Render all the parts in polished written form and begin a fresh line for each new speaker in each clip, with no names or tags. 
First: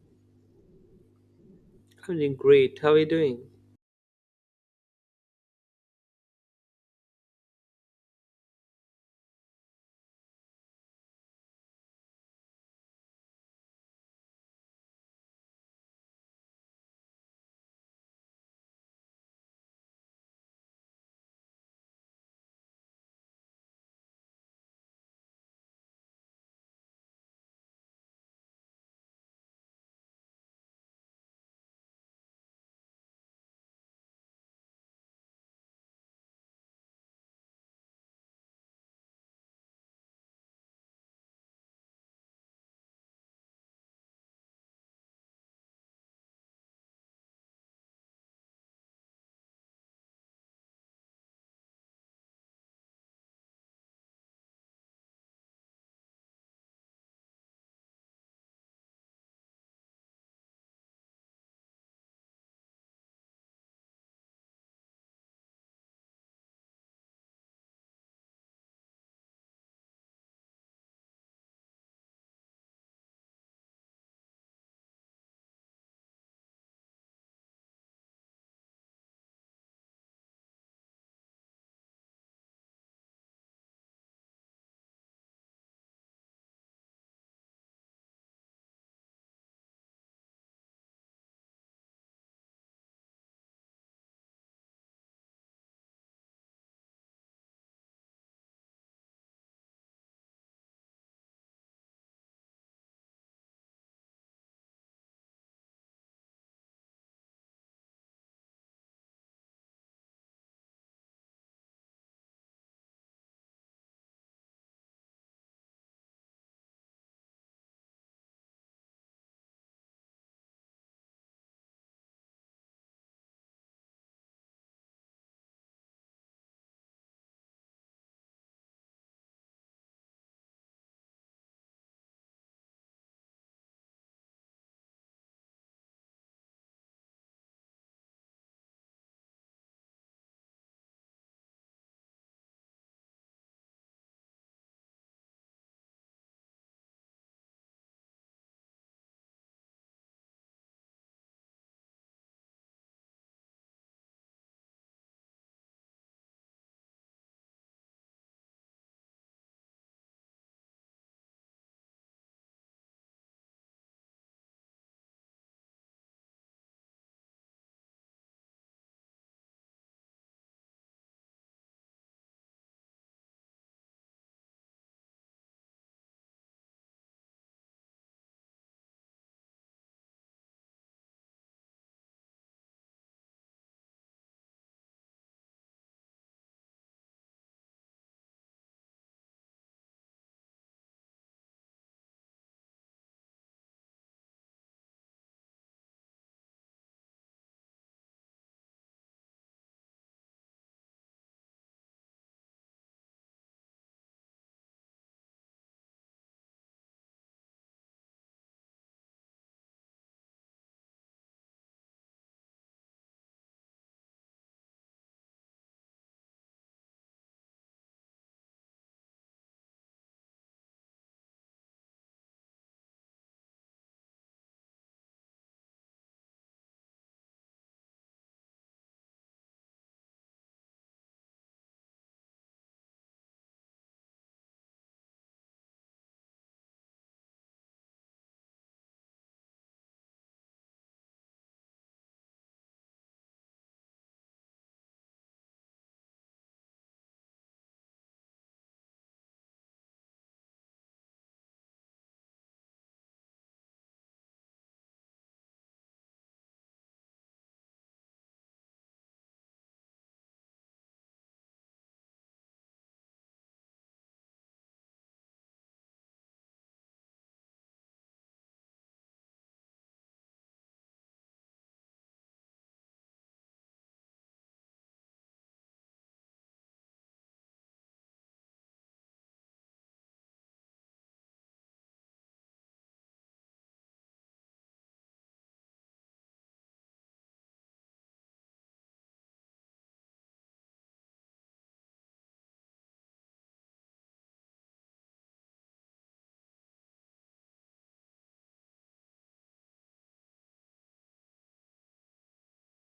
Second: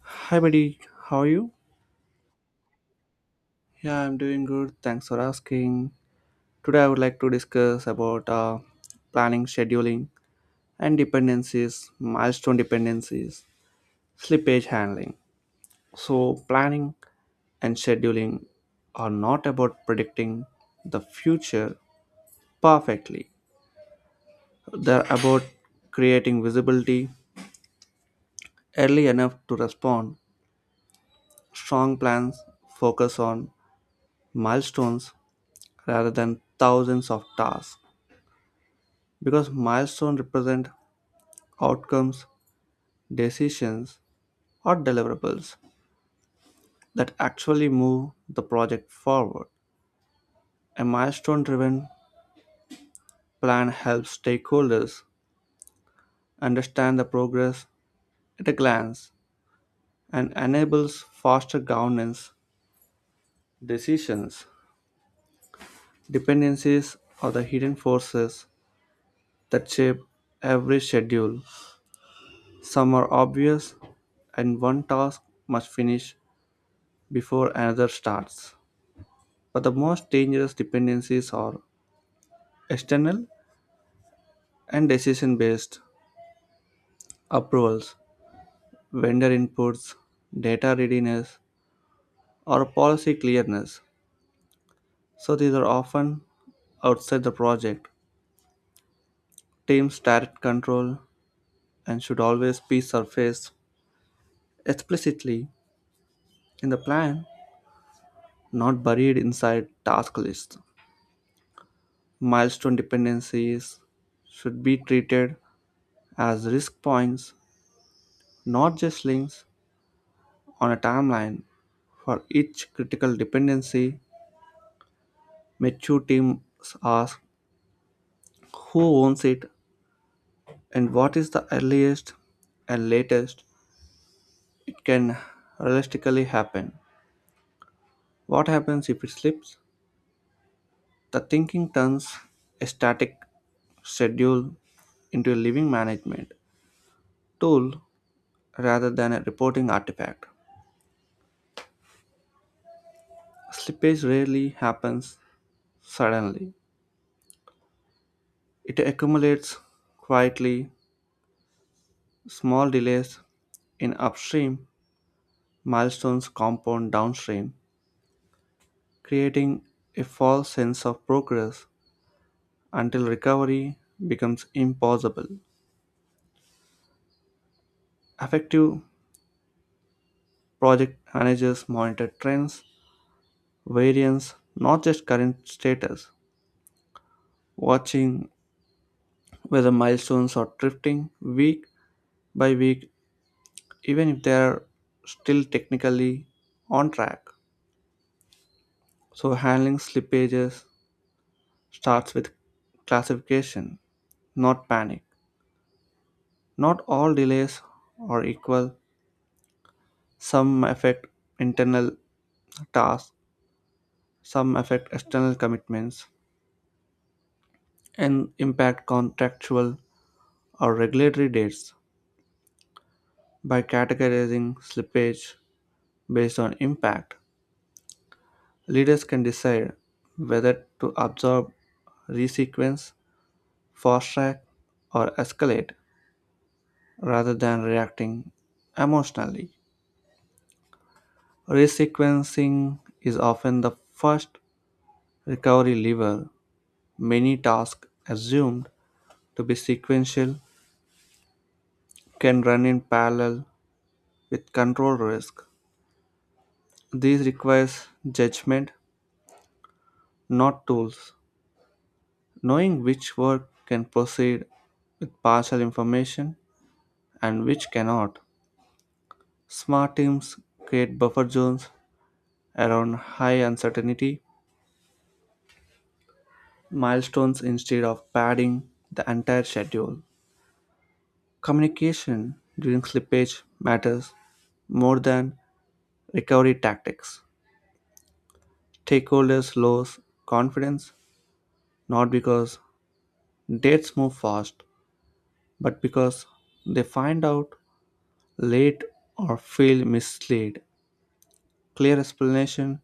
Hi, buddy. How are you?
I'm doing great. How are you doing?
Yeah, I'm doing good. Thanks for asking. Today, I would like to discuss about planning, scheduling, and dependencies, milestone dependencies, slippage handling. So, planning and scheduling are not about predicting the future perfectly. They're about creating visibility early enough to respond. Strong plans focus on milestones rather than thousands of tasks because milestones represent outcomes, decisions, or deliverables that actually move the project forward. A milestone driven plan helps stakeholders understand the progress at a glance and enables faster governance, decisions, dependencies, or the hidden forces that shape every schedule. Some are obvious, and one task must finish before another starts. But the most dangerous dependencies are external and decision based approvals, vendor inputs, data readiness, or policy clearness. So these are often outside the project. Teams direct control and should always be surfaced explicitly in the plan, not buried inside task lists. Milestone dependencies should be treated as risk points, not just links on a timeline. For each critical dependency, mature teams ask who owns it and what is the earliest and latest it can realistically happen. What happens if it slips? The thinking turns a static schedule into a living management tool rather than a reporting artifact. Slippage rarely happens suddenly, it accumulates quietly. Small delays in upstream milestones compound downstream, creating a false sense of progress until recovery becomes impossible. Effective project managers monitor trends, variance, not just current status, watching whether milestones are drifting week by week, even if they are still technically on track. So, handling slippages starts with classification, not panic. Not all delays are equal. Some affect internal tasks, some affect external commitments, and impact contractual or regulatory dates. By categorizing slippage based on impact, leaders can decide whether to absorb, resequence, fast track, or escalate rather than reacting emotionally. Resequencing is often the first recovery lever. Many tasks assumed to be sequential can run in parallel with control risk. This requires judgment, not tools. Knowing which work can proceed with partial information and which cannot. Smart teams create buffer zones around high uncertainty milestones instead of padding the entire schedule. Communication during slippage matters more than recovery tactics. Stakeholders lose confidence not because dates move fast, but because they find out late or feel misled. Clear explanation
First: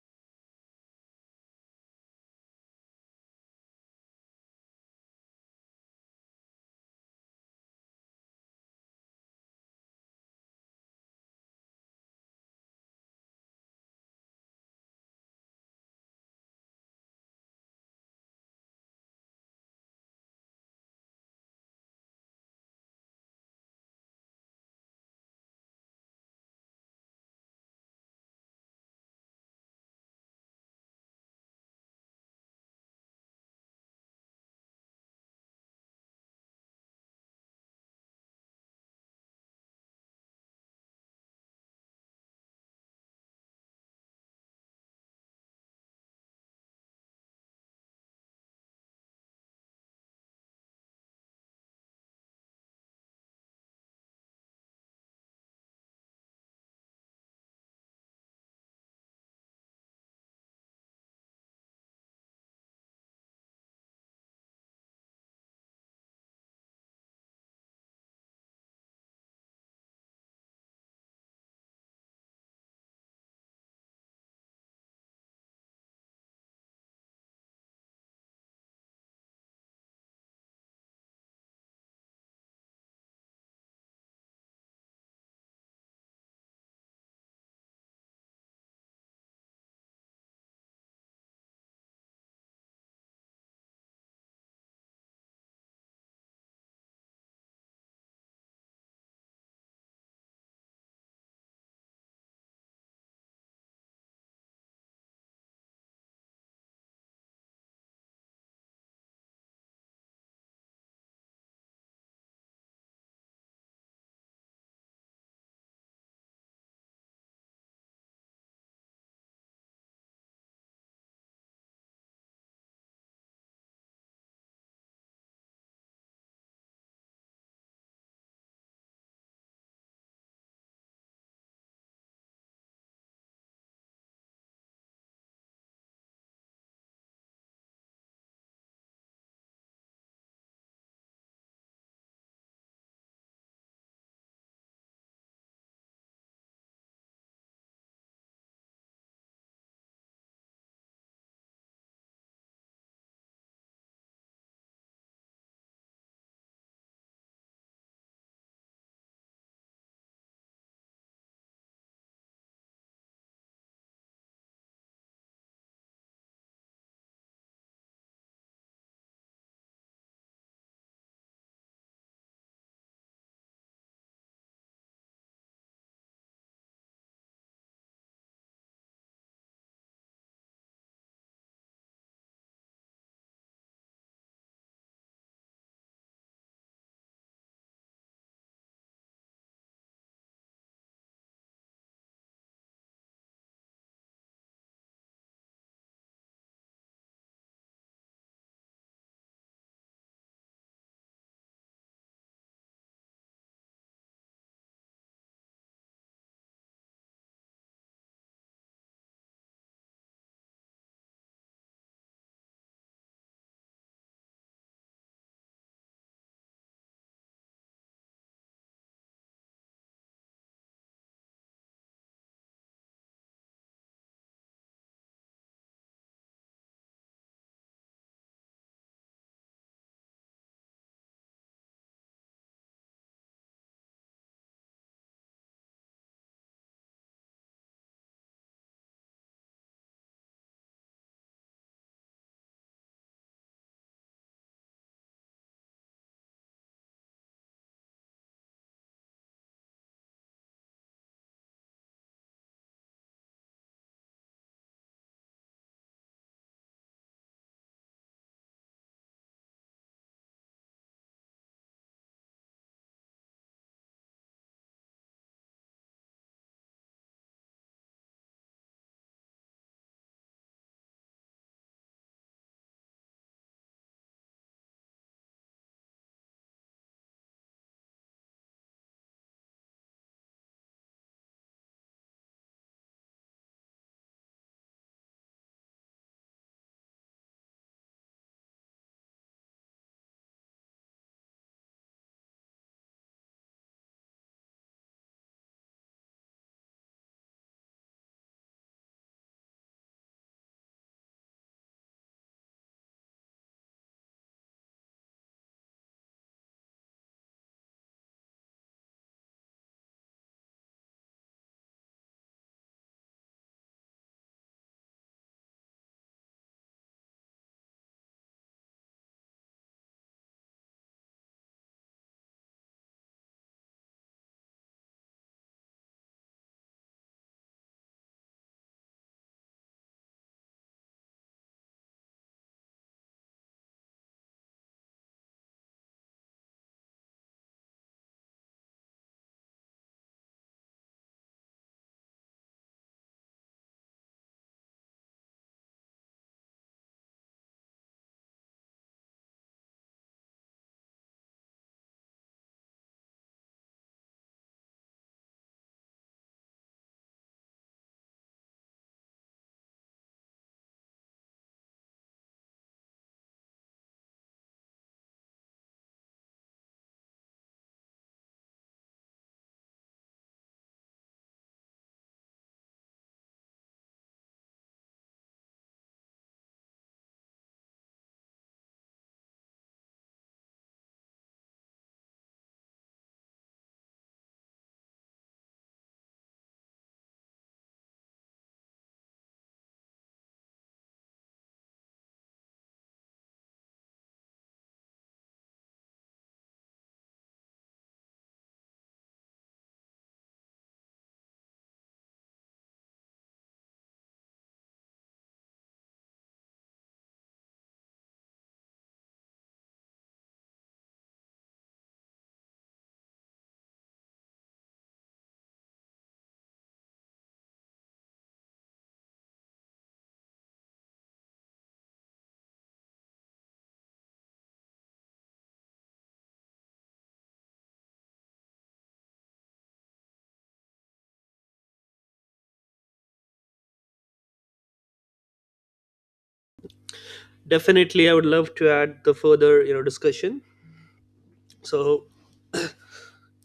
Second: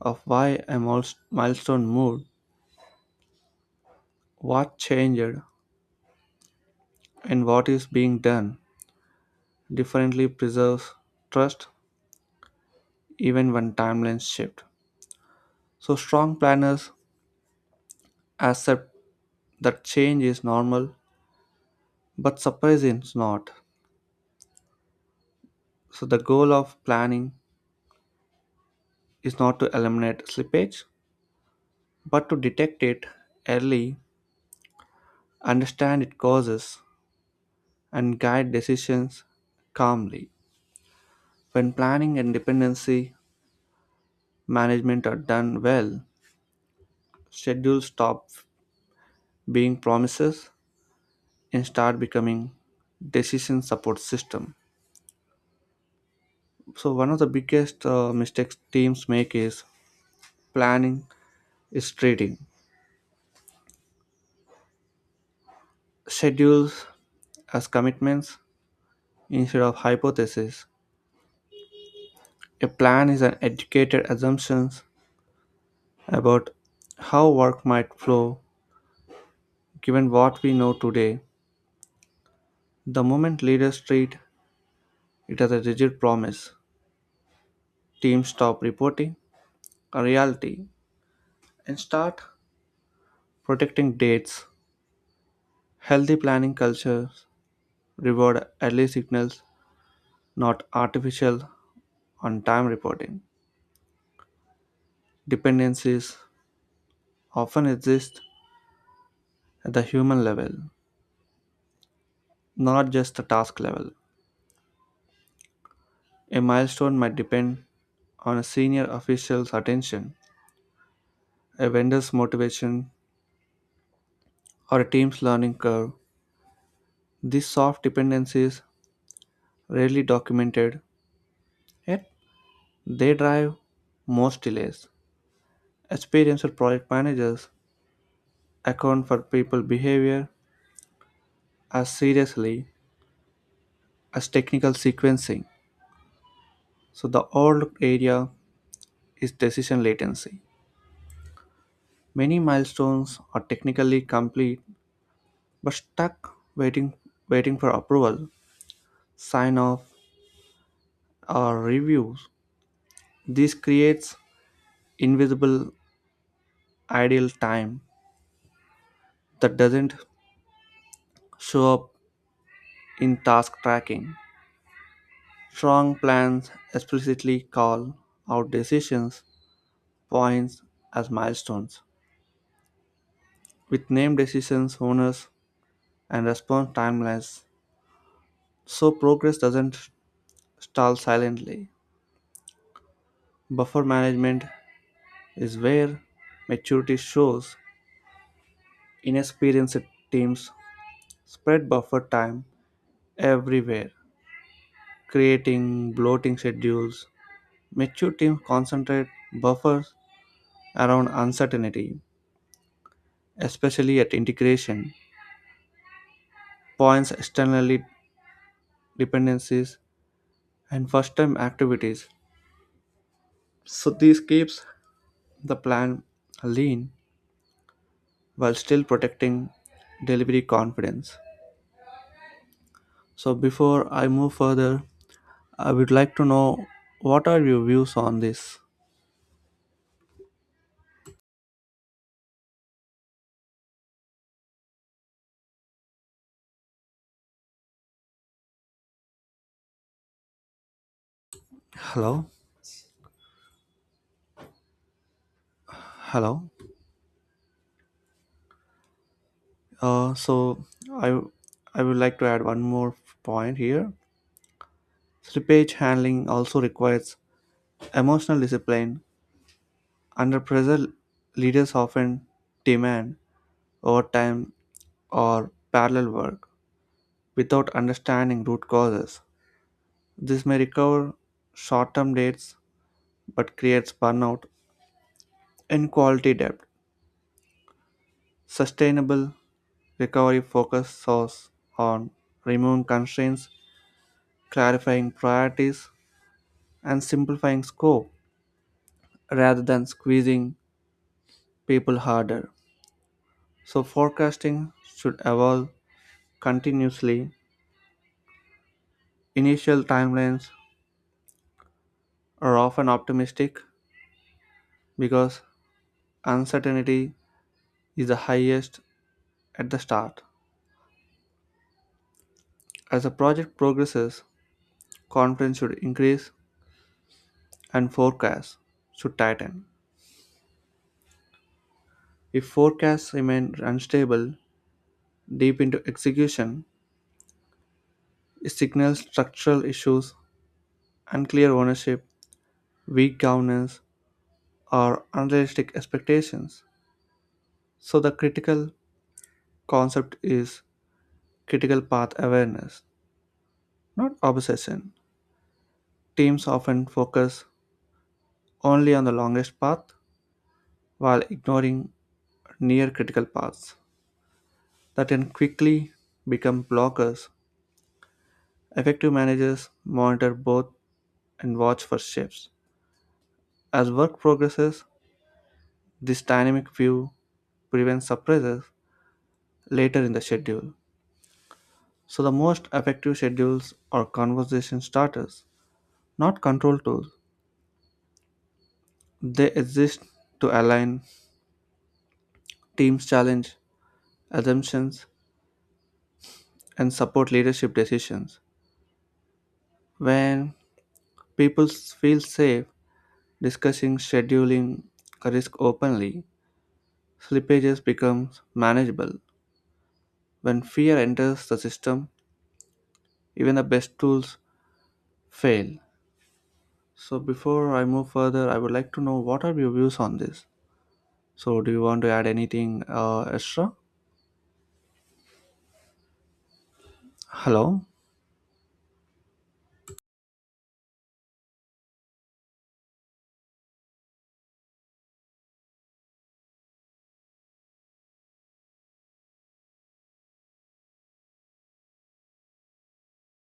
of why a milestone moved, what changed, and what is being done differently preserves trust even when timelines shift. So, strong planners accept that change is normal, but surprise is not. So, the goal of planning is not to eliminate slippage, but to detect it early, understand its causes, and guide decisions calmly. When planning and dependency management are done well, schedules stop being promises and start becoming decision support system. So one of the biggest mistakes teams make is planning is trading schedules as commitments instead of hypotheses. A plan is an educated assumptions about how work might flow given what we know today. The moment leaders treat it as a rigid promise, teams stop reporting a reality and start protecting dates. Healthy planning cultures reward early signals, not artificial on time reporting. Dependencies often exist at the human level, not just the task level. A milestone might depend on a senior official's attention, a vendor's motivation, or a team's learning curve. These soft dependencies rarely documented, yet they drive most delays. Experienced project managers account for people behavior as seriously as technical sequencing. So the overlooked area is decision latency. Many milestones are technically complete but stuck waiting for approval, sign off, or reviews. This creates invisible idle time that doesn't show up in task tracking. Strong plans explicitly call out decisions points as milestones, with named decisions, owners, and response timelines, so progress doesn't stall silently. Buffer management is where maturity shows. Inexperienced teams spread buffer time everywhere, creating bloating schedules. Mature teams concentrate buffers around uncertainty, especially at integration, points externally dependencies, and first-time activities. So this keeps the plan lean while still protecting delivery confidence. So before I move further, I would like to know, what are your views on this? Hello? Hello? So I I would like to add one more point here. Slippage handling also requires emotional discipline. Under pressure, leaders often demand overtime or parallel work without understanding root causes. This may recover short-term dates but creates burnout and quality debt. Sustainable recovery focuses on removing constraints, clarifying priorities, and simplifying scope rather than squeezing people harder. So, forecasting should evolve continuously. Initial timelines are often optimistic because uncertainty is the highest at the start. As the project progresses, confidence should increase and forecasts should tighten. If forecasts remain unstable deep into execution, it signals structural issues, unclear ownership, weak governance, or unrealistic expectations. So the critical concept is critical path awareness, not obsession. Teams often focus only on the longest path while ignoring near critical paths that can quickly become blockers. Effective managers monitor both and watch for shifts. As work progresses, this dynamic view prevents surprises later in the schedule. So the most effective schedules are conversation starters, not control tools. They exist to align teams' challenge assumptions and support leadership decisions. When feel safe discussing scheduling risk openly, slippages become manageable. When fear enters the system, even the best tools fail. So before I move further, I would like to know what are your views on this? So do you want to add anything extra? Hello?
Definitely, I would love to add the further, discussion. So,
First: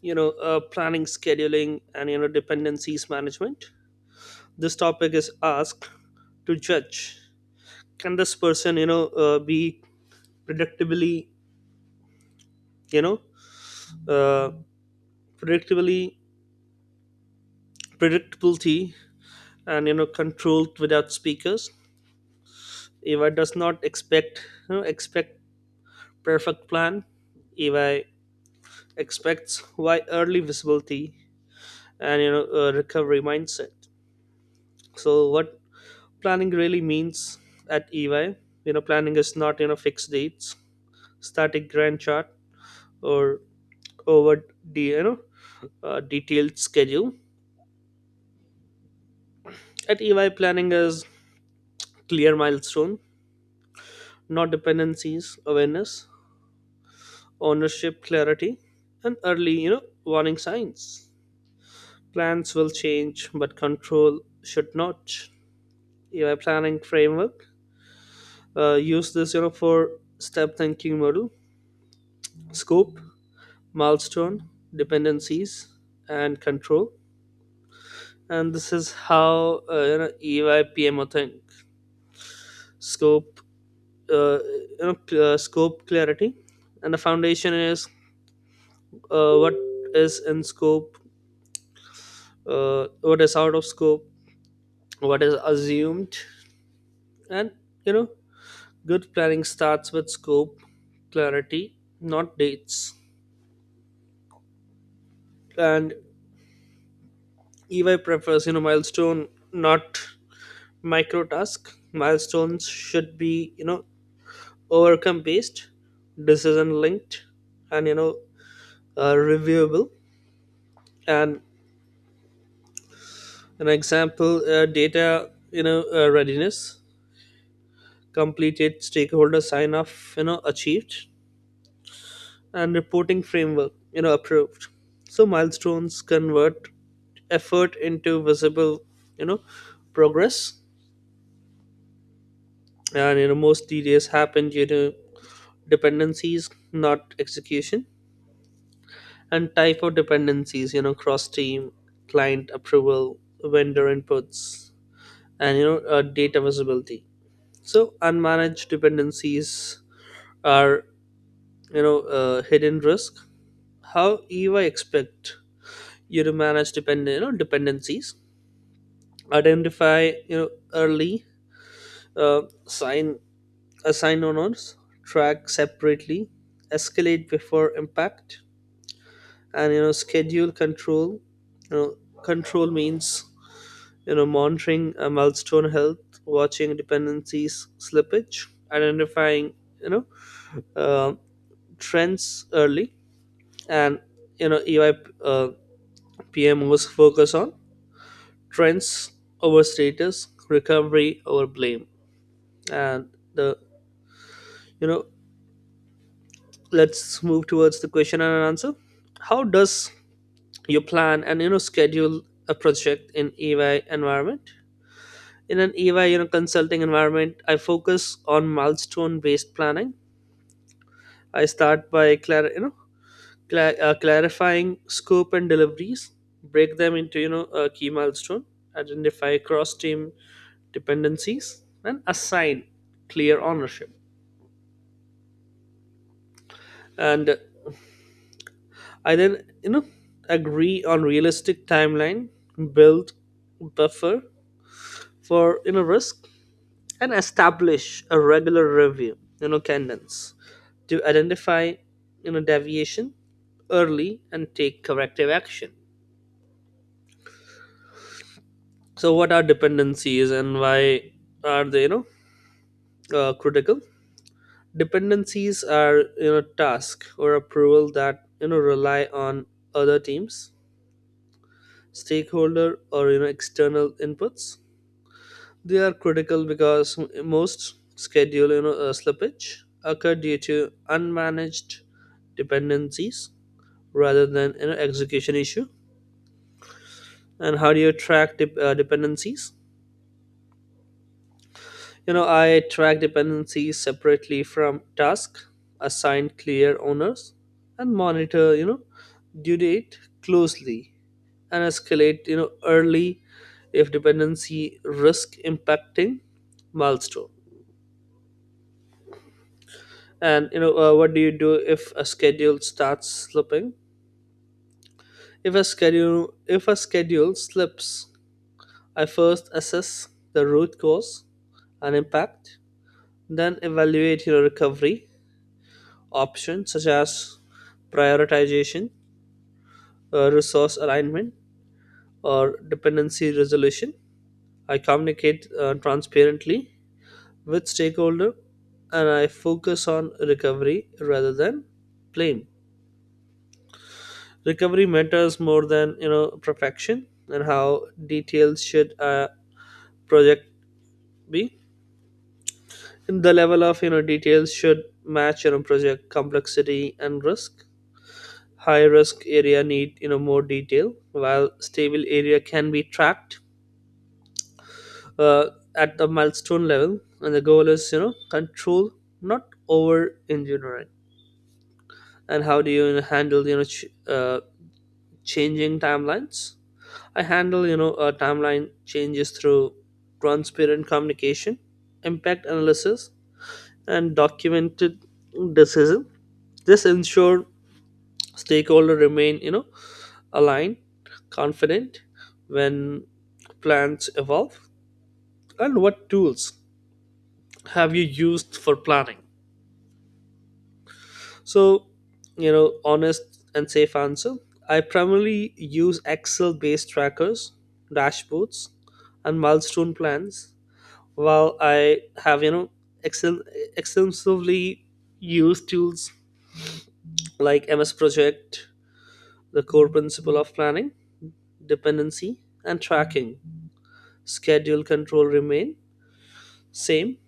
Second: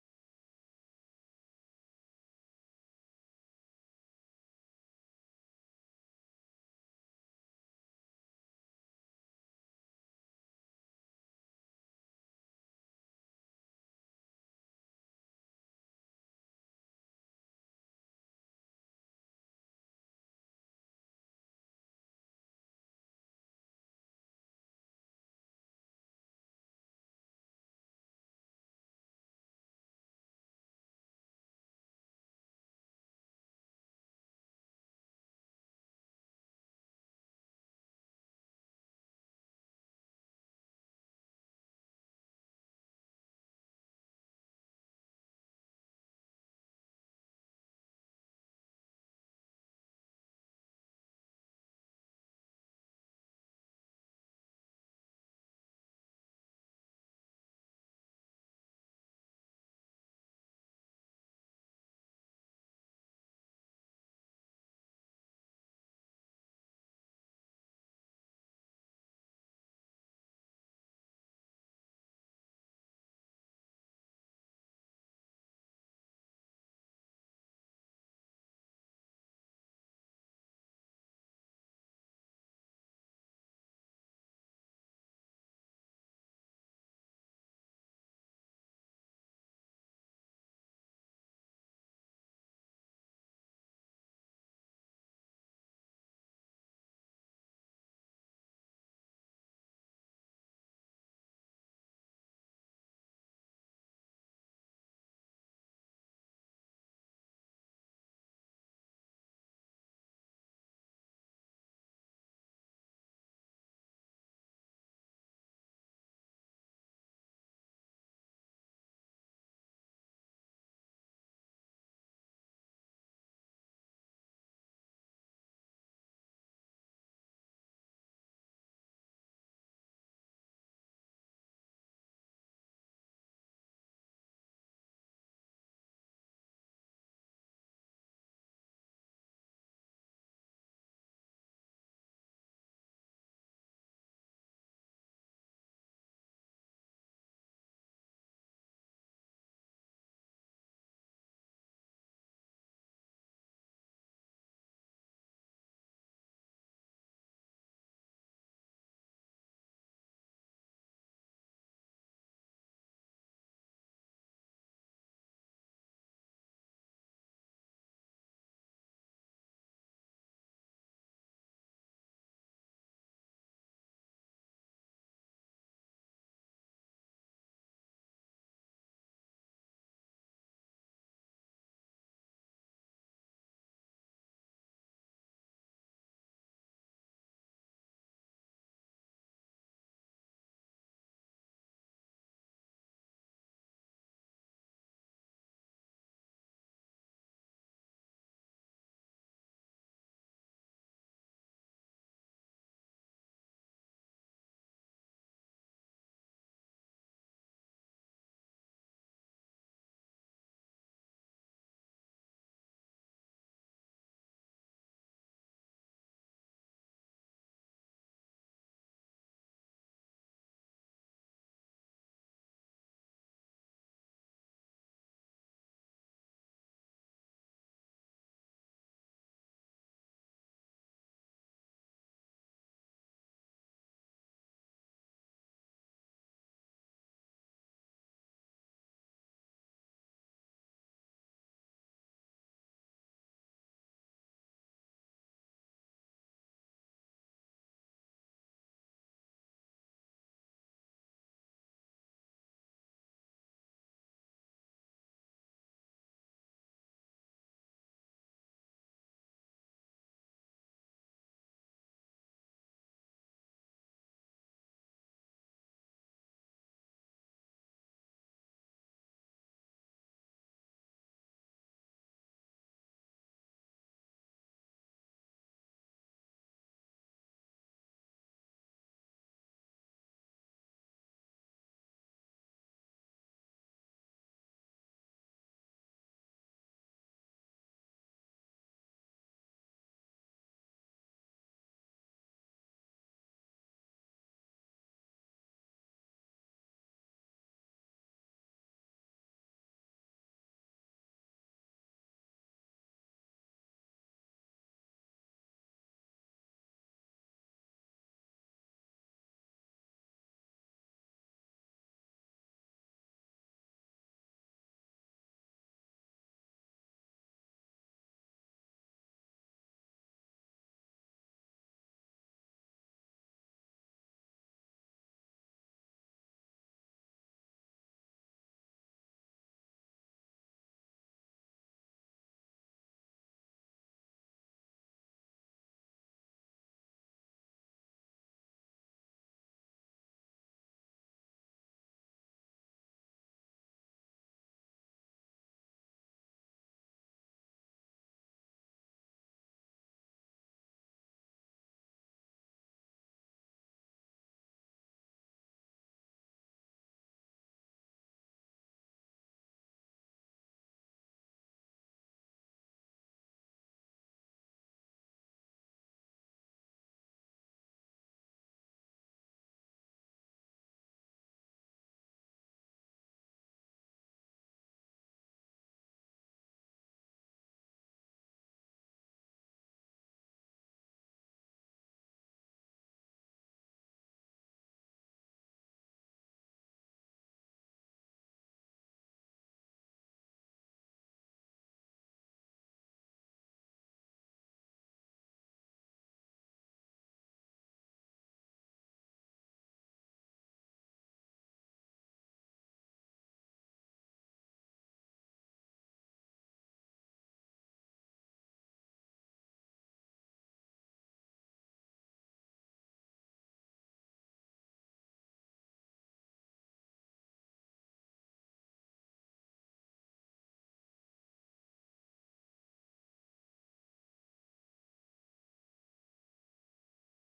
you know, uh, planning, scheduling, and dependencies management. This topic is asked to judge can this person, be predictably, you know, uh, predictably predictability and controlled without speakers. If I does not expect, you know, expect Perfect plan, if I expects why early visibility and a recovery mindset. So what planning really means at EY. You know, planning is not fixed dates, static grand chart, or over the detailed schedule. At EY, planning is clear milestone, not dependencies awareness, ownership clarity, and early warning signs. Plans will change but control should not. EY planning framework, use this for step thinking model: scope, milestone, dependencies, and control. And this is how EY think scope, scope clarity, and the foundation is what is in scope, what is out of scope, what is assumed, and you know good planning starts with scope clarity, not dates. And EY prefers milestone, not micro task. Milestones should be overcome based, decision linked, and reviewable. And an example: data readiness completed, stakeholder sign off achieved, and reporting framework approved. So milestones convert effort into visible you know progress. And most delays happen due to dependencies, not execution. And type of dependencies, cross team, client approval, vendor inputs, and data visibility. So unmanaged dependencies are hidden risk. How eva expect you to manage dependencies: identify early, sign assign owners, track separately, escalate before impact. And schedule control, you know control means monitoring milestone health, watching dependencies slippage, identifying you know uh, trends early. And EY uh, PMOs focus on trends over status, recovery over blame. And the you know let's move towards the question and answer. How does you plan and schedule a project in EY environment? In an EY, consulting environment, I focus on milestone based planning. I start by clarifying scope and deliveries, break them into a key milestone, identify cross team dependencies, and assign clear ownership. And I then agree on realistic timeline, build buffer for risk, and establish a regular review cadence to identify deviation early and take corrective action. So what are dependencies and why are they critical? Dependencies are task or approval that rely on other teams, stakeholder, or external inputs. They are critical because most schedule slippage occur due to unmanaged dependencies rather than execution issue. And how do you track dependencies? I track dependencies separately from task, assign clear owners, and monitor, due date closely and escalate, early if dependency risk impacting milestone. And what do you do if a schedule starts slipping? If a schedule slips, I first assess the root cause and impact, then evaluate your recovery options such as prioritization, resource alignment, or dependency resolution. I communicate transparently with stakeholder and I focus on recovery rather than blame. Recovery matters more than perfection. And how details should a project be? And the level of details should match your project complexity and risk. High risk area need more detail, while stable area can be tracked uh, at the milestone level. And the goal is control, not over engineering. And how do you handle changing timelines? I handle timeline changes through transparent communication, impact analysis, and documented decision. This ensure stakeholder remain aligned, confident when plans evolve? And what tools have you used for planning? So, honest and safe answer. I primarily use Excel based trackers, dashboards, and milestone plans, while I have, Excel extensively used tools like MS Project, the core principle of planning, dependency, and tracking. Schedule control remain same,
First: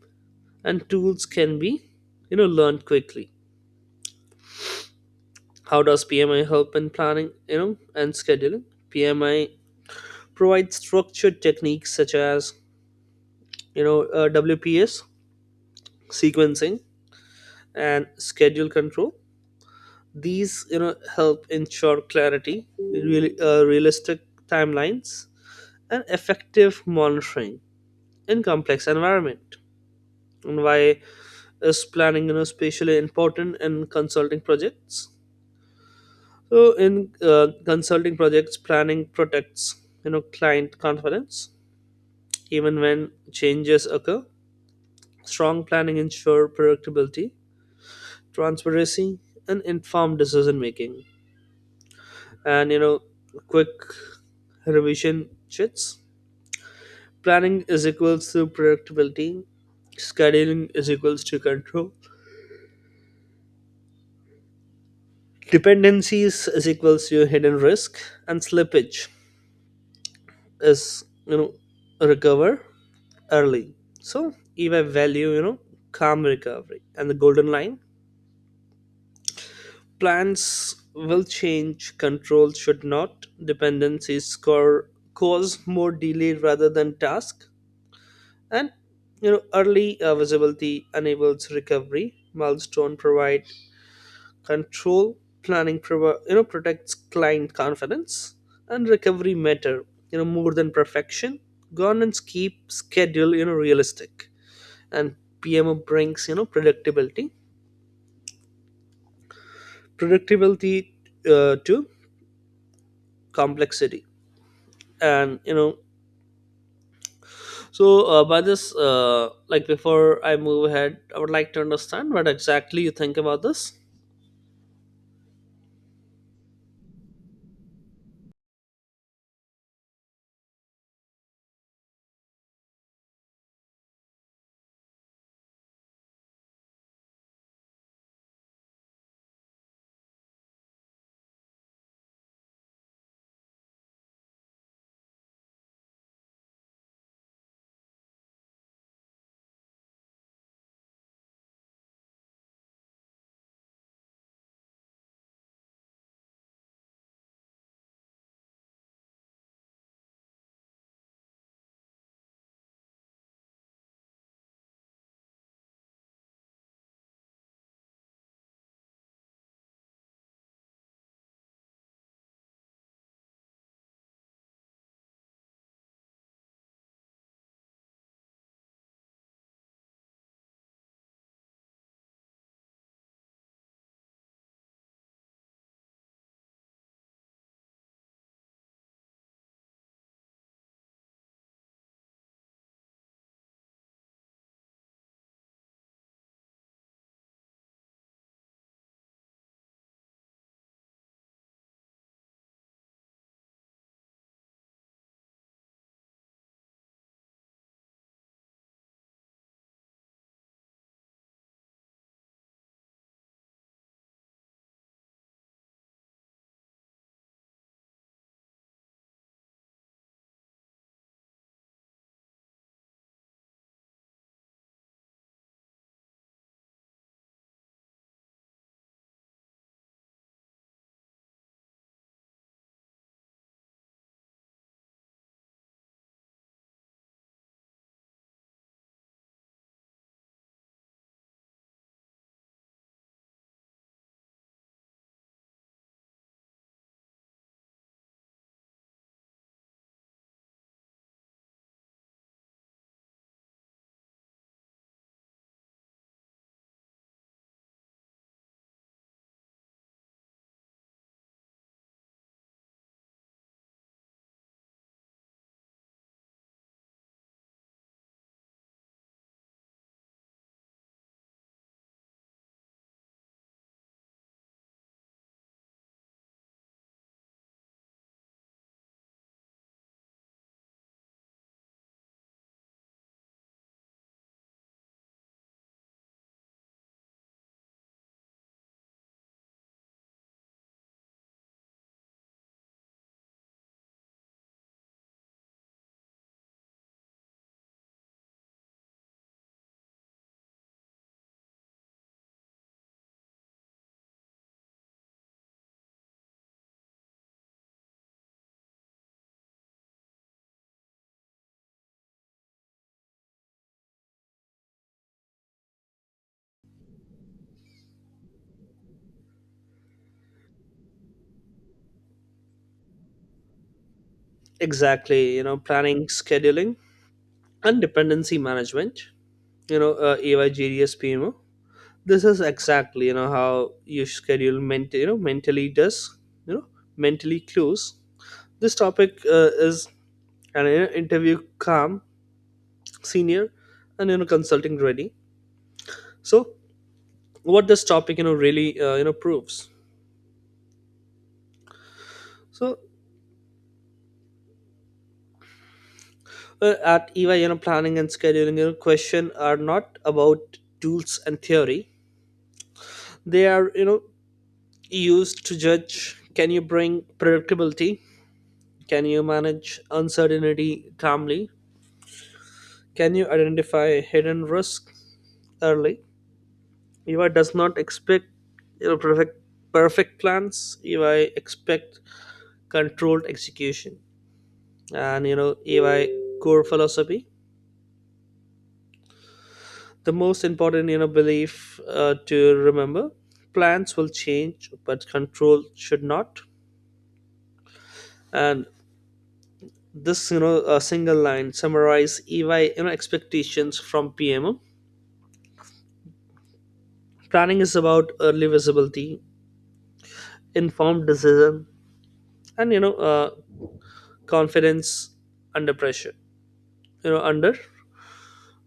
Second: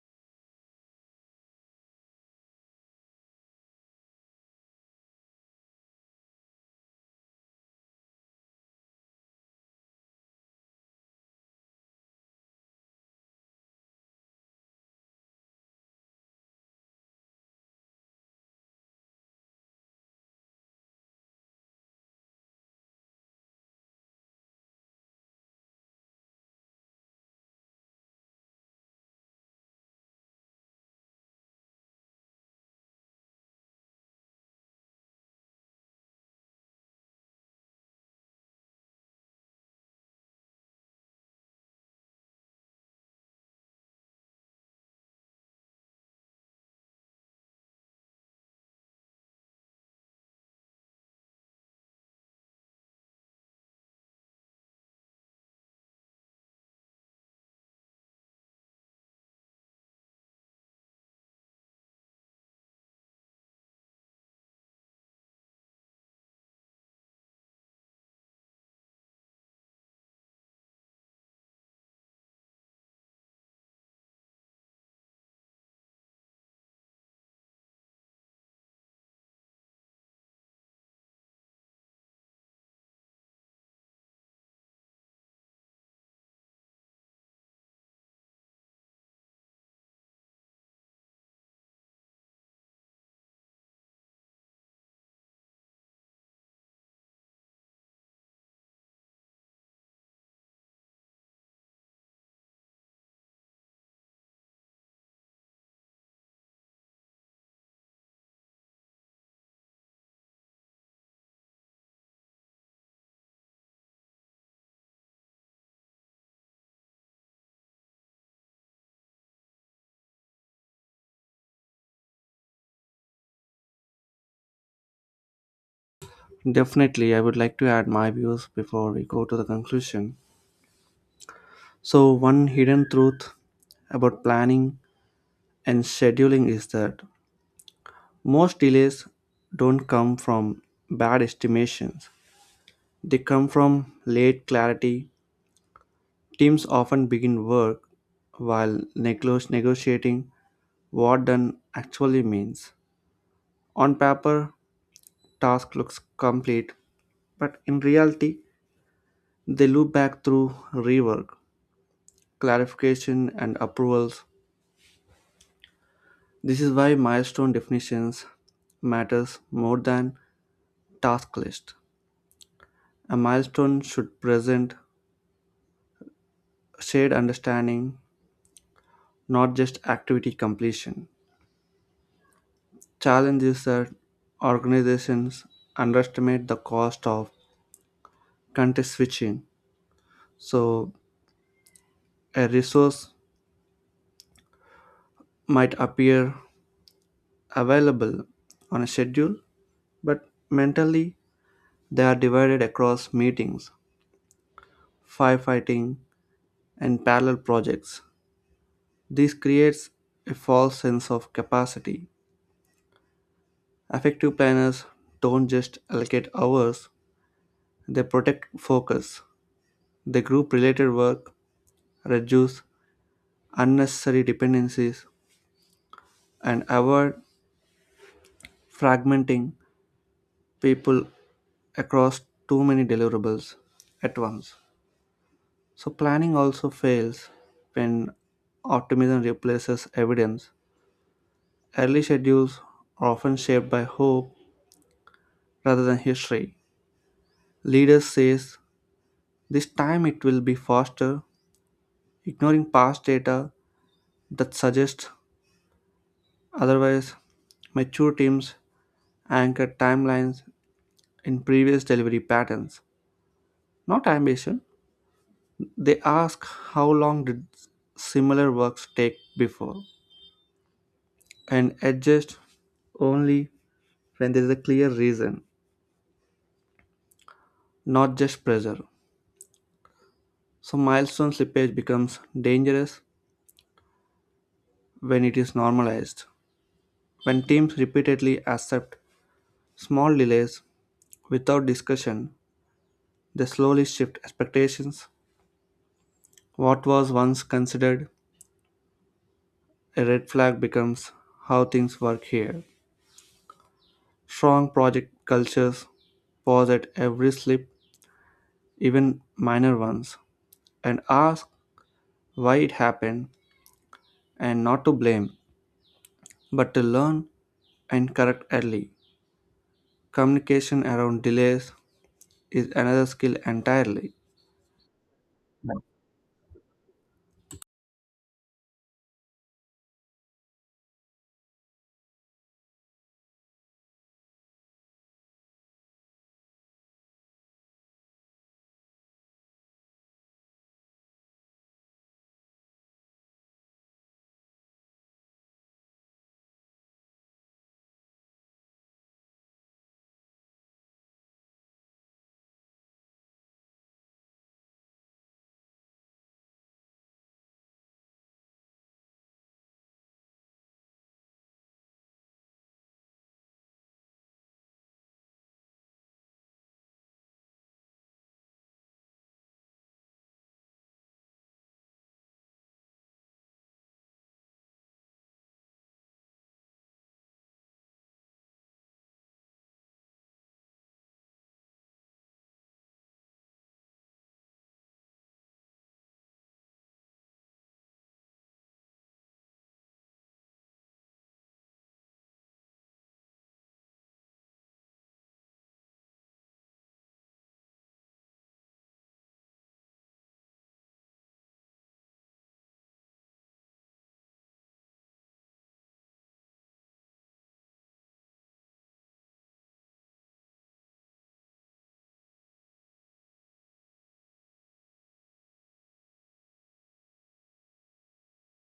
and tools can be, learned quickly. How does PMI help in planning, and scheduling? PMI provides structured techniques such as, WPS, sequencing, and schedule control. These, help ensure clarity, really, realistic timelines, and effective monitoring in complex environment. And why is planning, especially important in consulting projects? So in consulting projects, planning protects client confidence even when changes occur. Strong planning ensure predictability, transparency, and informed decision making. And quick revision sheets. Planning is equals to predictability. Scheduling is equals to control. Dependencies is equals to hidden risk, and slippage is recover early. So if value, calm recovery and the golden line, plans will change, control should not, cause more delay rather than task. And early visibility enables recovery, milestone provide control, planning protects client confidence and recovery matter, more than perfection. Governance keep schedule, realistic. And PMO brings predictability, predictability to complexity, and so by this like before I move ahead, I would like to understand what exactly you think about this.
Definitely, I would like to add my views before we go to the conclusion. So, one hidden truth about planning and scheduling is that most delays don't come from bad estimations, they come from late clarity. Teams often begin work while negotiating what done actually means. On paper, task looks complete, but in reality, they loop back through rework, clarification, and approvals. This is why milestone definitions matters more than task list. A milestone should present shared understanding, not just activity completion. Challenge is that organizations underestimate the cost of context switching. So a resource might appear available on a schedule, but mentally they are divided across meetings, firefighting, and parallel projects. This creates a false sense of capacity. Effective planners don't just allocate hours, they protect focus. They group related work, reduce unnecessary dependencies, and avoid fragmenting people across too many deliverables at once. So, planning also fails when optimism replaces evidence. Early schedules are often shaped by hope rather than history. Leaders say, "This time it will be faster," ignoring past data that suggests otherwise. Mature teams anchor timelines in previous delivery patterns, not ambition. They ask how long did similar works take before and adjust only when there is a clear reason, not just pressure. So, milestone slippage becomes dangerous when it is normalized. When teams repeatedly accept small delays without discussion, they slowly shift expectations. What was once considered a red flag becomes how things work here. Strong project cultures pause at every slip, even minor ones, and ask why it happened, and not to blame, but to learn and correct early. Communication around delays is another skill entirely.
Exactly, planning, scheduling, and dependency management. AYGDS. This is exactly how you schedule ment- you know mentally does you know mentally clues. This topic is an interview calm senior and consulting ready. So what this topic you know really you know proves. So at EY, planning and scheduling question are not about tools and theory. They are used to judge, can you bring predictability, can you manage uncertainty calmly, can you identify hidden risk early? EY does not expect you know, perfect plans. EY expect controlled execution and ay core philosophy. The most important belief to remember: plans will change but control should not. And this a single line summarize EY expectations from PMO. Planning is about early visibility, informed decision, and confidence under pressure, you know under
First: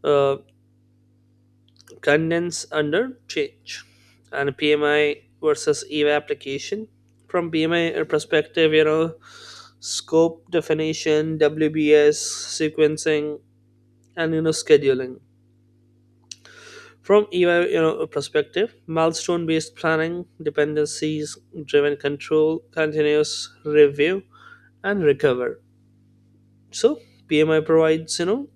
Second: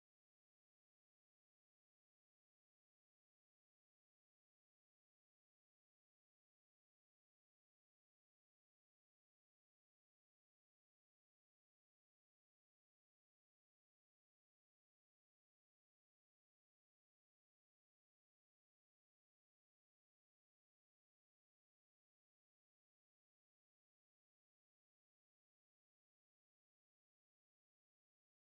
uh, condense under change. And PMI versus EVA application. From PMI perspective, scope definition, WBS, sequencing, and scheduling. From EVA perspective, milestone based planning, dependencies driven control, continuous review, and recover. So PMI provides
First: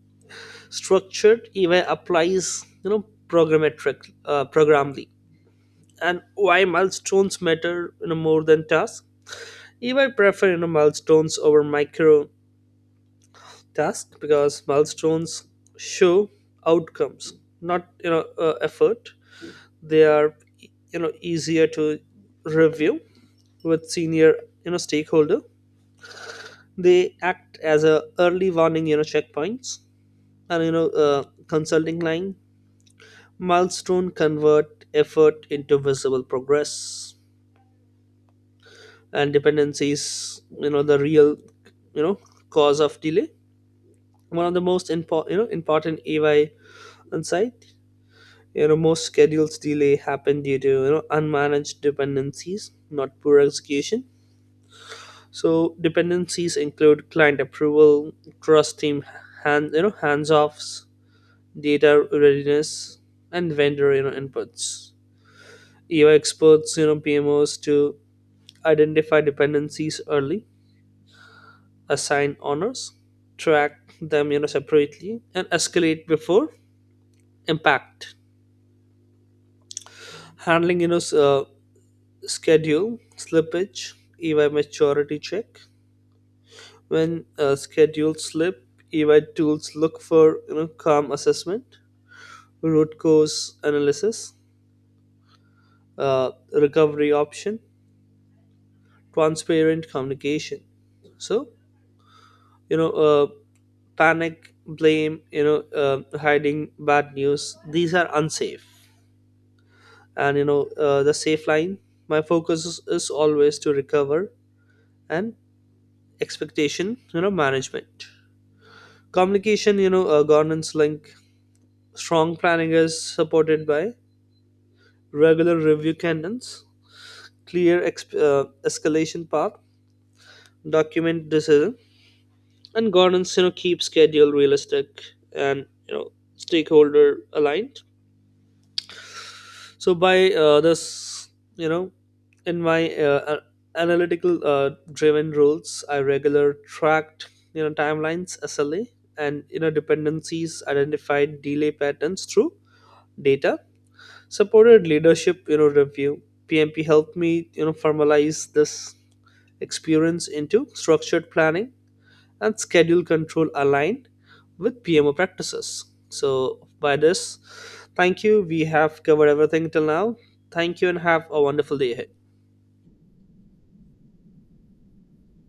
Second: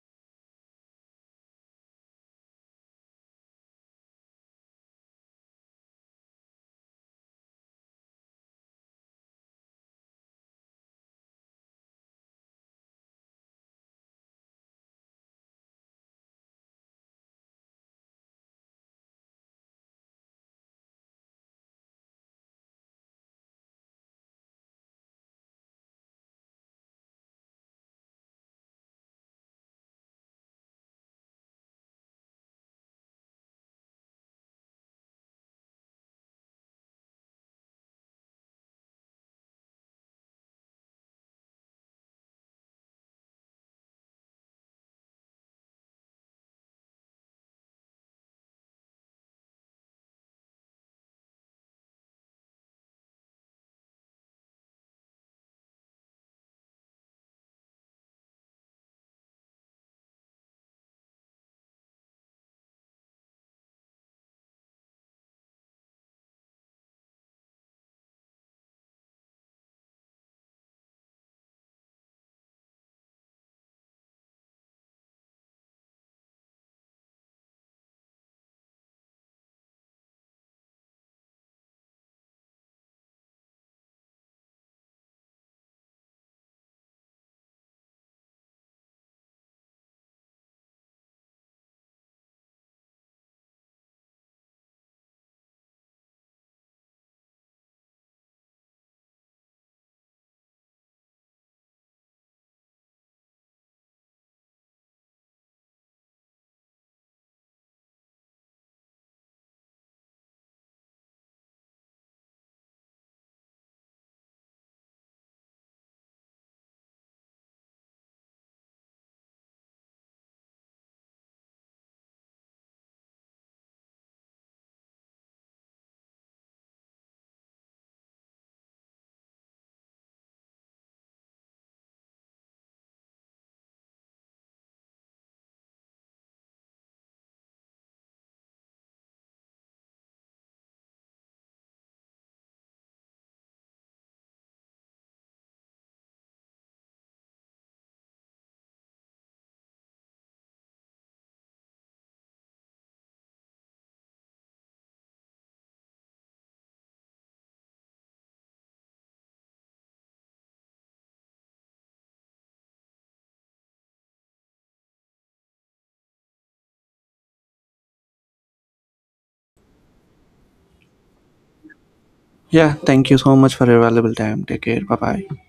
structured EVA applies programmatic programmably and why milestones matter more than tasks. If I prefer milestones over micro tasks because milestones show outcomes, not effort. They are easier to review with senior stakeholder. They act as a early warning checkpoints and consulting line milestone convert effort into visible progress. And dependency is the real you know cause of delay. One of the most important AI insight, most schedules delay happen due to unmanaged dependencies not poor execution. So dependencies include client approval, trust team hands offs, data readiness, and vendor inputs. EY experts PMOs to identify dependencies early, assign honors, track them separately, and escalate before impact. Handling schedule slippage, EY maturity check. When schedules slip, EY tools look for calm assessment, root cause analysis, recovery option, transparent communication. So you know uh, panic, blame, hiding bad news. These are unsafe. And the safe line, my focus is always to recover. And expectation management, communication, governance link. Strong planning is supported by regular review cadence, clear escalation path, document decision, and governance keep schedule realistic and stakeholder aligned. So by this, you know in my uh, uh, analytical driven rules, I regular tracked timelines, SLA, and dependencies, identified delay patterns through data supported leadership review. PMP helped me formalize this experience into structured planning and schedule control aligned with PMO practices. So, by this, thank you. We have covered everything till now. Thank you and have a wonderful day ahead.
Yeah, thank you so much for your valuable time. Take care. Bye bye.